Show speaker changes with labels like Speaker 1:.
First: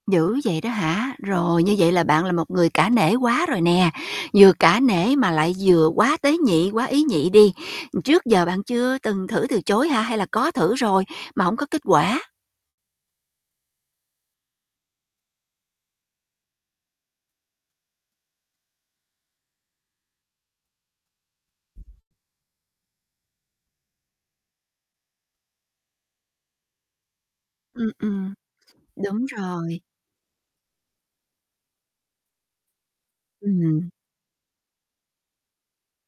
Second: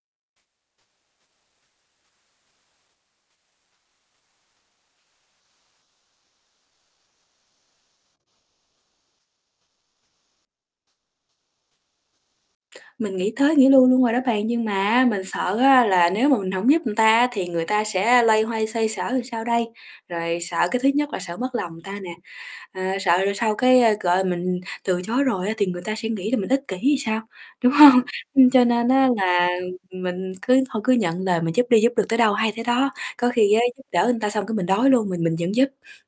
Speaker 1: Dữ vậy đó hả? Rồi, như vậy là bạn là một người cả nể quá rồi nè, vừa cả nể mà lại vừa quá tế nhị, quá ý nhị đi. Trước giờ bạn chưa từng thử từ chối hả? Hay là có thử rồi mà hổng có kết quả?
Speaker 2: Mình nghĩ tới nghĩ lui luôn rồi đó bạn, nhưng mà á mình sợ á là nếu mà mình hổng giúp ta á thì người ta sẽ loay hoay xoay sở làm sao đây? Rồi sợ cái thứ nhất là sợ mất lòng người ta nè, ờ, sợ rồi sau cái, ơ, gọi, mình từ chối rồi á thì người ta sẽ nghĩ là mình ích kỷ thì sao, đúng
Speaker 1: Ừm,
Speaker 2: hông?
Speaker 1: ừm,
Speaker 2: Ưm, cho nên á
Speaker 1: đúng
Speaker 2: là
Speaker 1: rồi.
Speaker 2: mình cứ thôi cứ nhận lời mình giúp đi, giúp được tới đâu hay tới đó, có khi á giúp
Speaker 1: Ừm.
Speaker 2: đỡ người ta xong cái mình đói luôn, mình mình vẫn giúp.